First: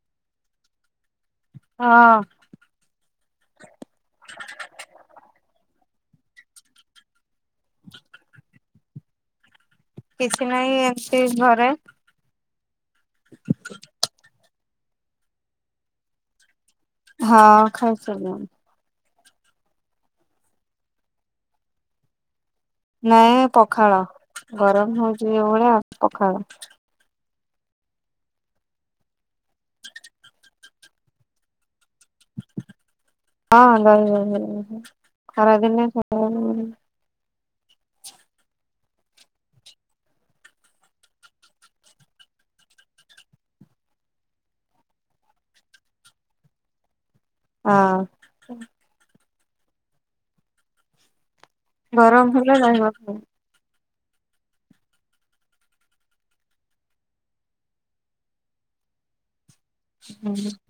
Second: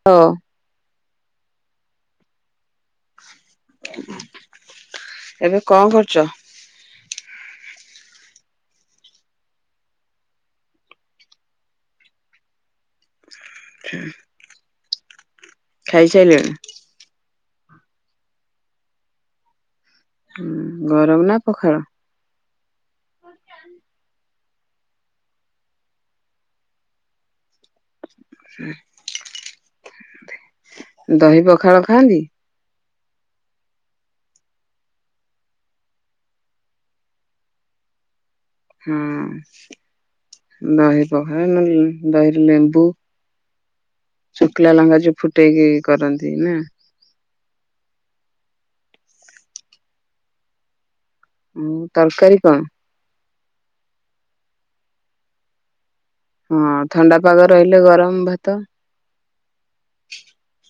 [unintelligible] ହଁ। ଏବେ କଣ କରୁଛ? [inaudible] କିଛି ନାହିଁ ଏମିତି ଘରେ। [inaudible] [inaudible] ଖାଇ ସାରିଲଣି? ହଁ ଖାଇ ସାରିଲୁଣି। ହଁ ଗରମ ନା ପଖାଳ? ନାଇଁ ପଖାଳ ଗରମ ହଉଛି ଯୋଉଭଳିଆ ଆଉ ପଖାଳ। ଦହି ପଖାଳ ଖାଆନ୍ତି? [unintelligible] ହଁ ଦହି ପଖାଳ ନହେଲେ ଦହିରେ ଲେମ୍ଵୁ। ଶୁଖିଲା ଲଙ୍କା ଯୋଉ ଫୁଟେଇକି କରନ୍ତି ନା। ହଁ। ଗରମ ତରକାରୀ କଣ? ହେଲା। [unintelligible] ହଁ ଥଣ୍ଡା ପାଗ ରହିଲେ ଗରମ ଭାତ। [unintelligible]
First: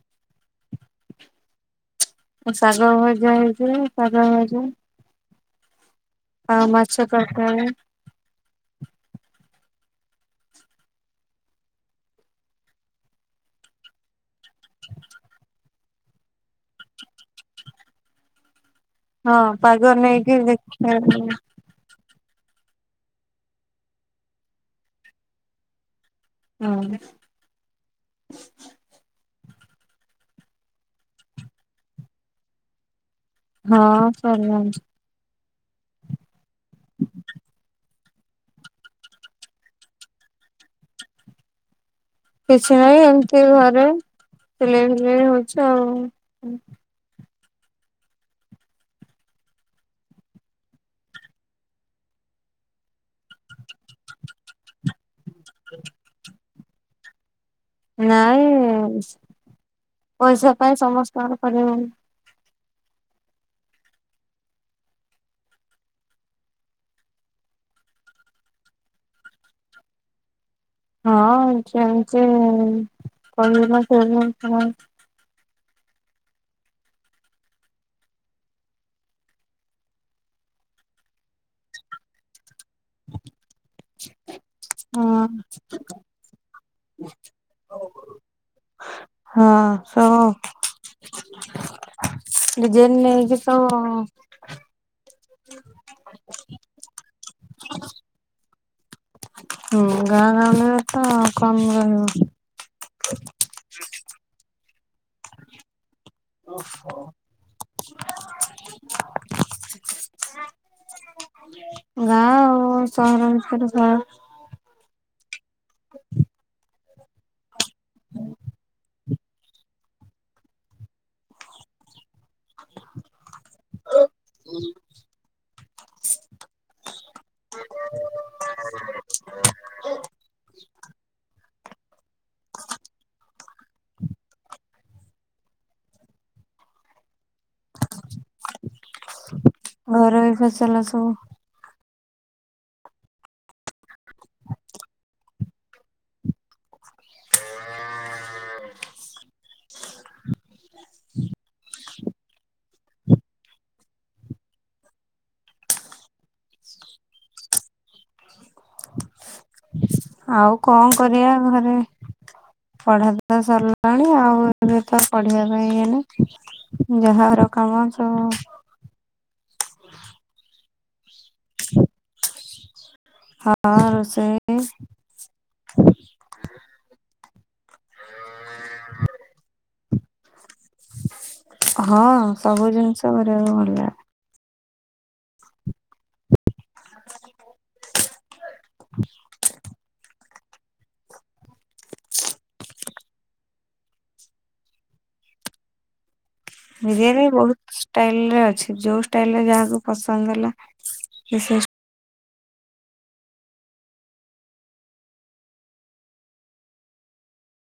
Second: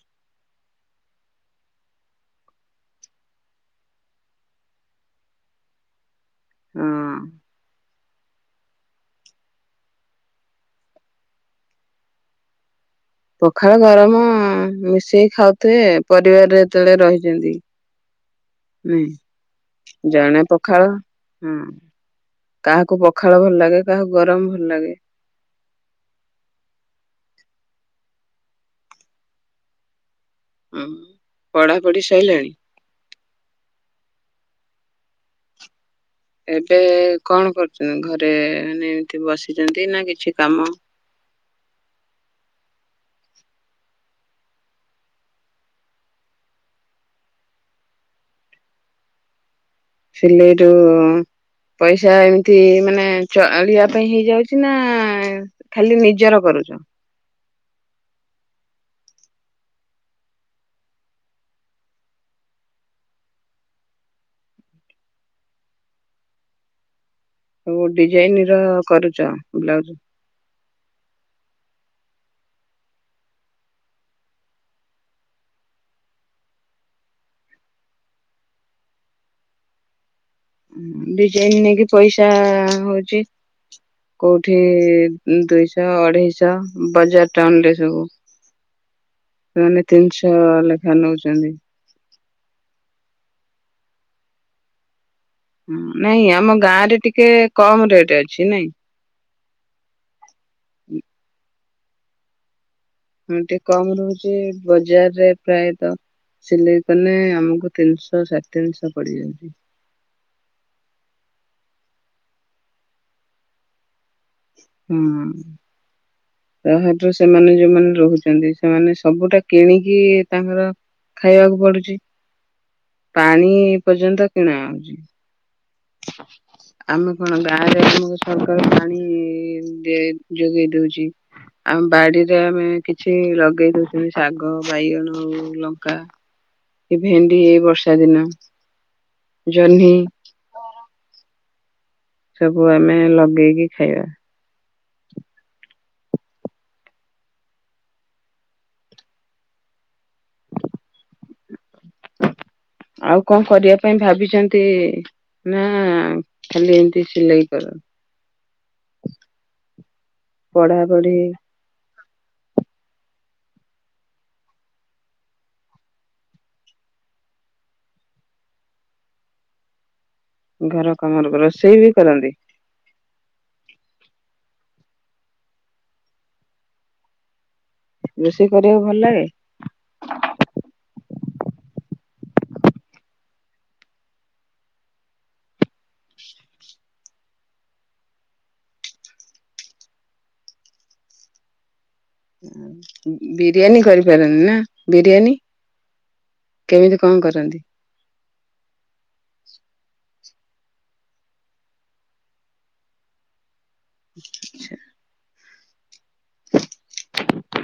ଶାଗ ଭଜା ହେଇଥିଲା ଶାଗ ଭଜା। ହଁ ମାଛ ତରକାରୀ। ପଖାଳ ଗରମ ମିଶେଇ ଖାଉଥିବେ ପରିବାରରେ ଯେତେବେଳେ ରହିଛନ୍ତି। ହୁଁ ହଁ ପାଗ ନେଇକି ଜଣେ ଦେଖ ପଖାଳ ହୁଁ। କାହାକୁ ପଖାଳ ଭଲ ଲାଗେ କାହାକୁ ଗରମ ଭଲ ଲାଗେ। [unintelligible] ହୁଁ ପଢାପଢି ସରିଲାଣି? ହଁ ସରିଲାଣି। ଏବେ କଣ କରୁଛନ୍ତି ଘରେ ମାନେ ଏମିତି ବସିଛନ୍ତି ନା କିଛି କାମ? କିଛି ନାହିଁ ଏମତି ଘରେ ସିଲେଇ ଫିଲେଇ ହଉଛି ଆଉ। ସିଲେଇରୁ। ପଇସା ଏମିତି ମାନେ ଚଳିବା ପାଇଁ ହେଇଯାଉଛି ନା? ଖାଲି ନିଜର କରୁଛ? ନାଇଁ ପଇସା ପାଇଁ ସମସ୍ତଙ୍କର କରିବାକୁ ସବୁ ଡିଜାଇନ ର କରୁଛ ବ୍ଲାଉଜ? ହଁ ଜାଣିଛି [unintelligible] ଡିଜାଇନ ନେଇକି ପଇସା ହଉଛି। କୋଉଠି ଦୁଇଶହ ଅଢେଇଶହ ବଜାର ଟାଉନ ରେ ସବୁ [inaudible] ହଁ ସେମାନେ ସବୁ ତିନିଶହ ଲେଖା ନଉଛନ୍ତି। ଡିଜାଇନ ନେଇକି ତ। ହଁ ନାଇଁ ଆମ ଗାଁ ରେ ଟିକେ କମ ରେଟ ଅଛି। ନାଇଁ? ହୁଁ ଗାଁ ଗାଁ ମନେତ କମ ରହିବ। ହଁ ଟିକେ କମ ରହୁଛି। ବଜାରରେ ପ୍ରାୟତଃ ସିଲେଇ କଲେ ଆମକୁ ତିନିଶହ ସାଢେ ତିନିଶହ ପଡିଯାଉଛି। ଗାଁ ଆଉ ସହର ଭିତରେ ସହର ହଁ ତାହାତ ସେମାନେ ଯୋଉମାନେ ରହୁଛନ୍ତି। ସେମାନେ ସବୁଟା କିଣିକି ତାଙ୍କର ଖାଇବାକୁ ପଡୁଛି। ପାଣି ପର୍ଯ୍ୟନ୍ତ କିଣା ହଉଛି। ଆମେ କଣ ଗାଁରେ ଆମକୁ ସରକାର ପାଣି କିଏ ଦେତ୍ ଯୋଗେଇ ଦଉଛି। ଆମ ବାଡିରେ ଆମେ କିଛି ଲଗେଇ ଦଉଛନ୍ତି ଶାଗ ବାଇଗଣ ଆଉ ଲଙ୍କା। କି ଭେଣ୍ଡି ଏଇ ବର୍ଷା ଦିନ ଜହ୍ନି ଘରୋଇ ଫସଲ ସବୁ। ସବୁ ଆମେ ଲଗେଇକି ଖାଇବା। [inaudible] ଆଉ କଣ କରିବା ପାଇଁ ଭାବିଛନ୍ତି? ନା ଖାଲି ଏମତି ସିଲେଇ କର? ଆଉ ପଢା କଣ ପଢି କରିବା ଘରେ ପଢା ପଢା ସରିଲାଣି ଆଉ ଏବେ ତ ପଢିବା ପାଇଁ ଇଏ ନାହିଁ ଯାହାର କାମ ସବୁ ଘର କାମର ପରା ରୋଷେଇ ବି କରନ୍ତି? [inaudible] ହଁ ରୋଷେଇ। ରୋଷେଇ କରିବାକୁ ଭଲ ଲାଗେ? ହଁ ସବୁ ଜିନିଷ କରିବାକୁ ଭଲ ଲା [inaudible] ବିରିୟାନୀ କରିପାରନ୍ତିି ନା? ବିରିୟାନୀ କେମିତି କଣ ବିରିୟାନୀ କରନ୍ତି? ବହୁତ ଷ୍ଟାଇଲ ରେ ଅଛି ଯୋଉ ଷ୍ଟାଇଲ ରେ ଯାହାକୁ ପସନ୍ଦ ହେଲା ସିଏ [inaudible] [inaudible]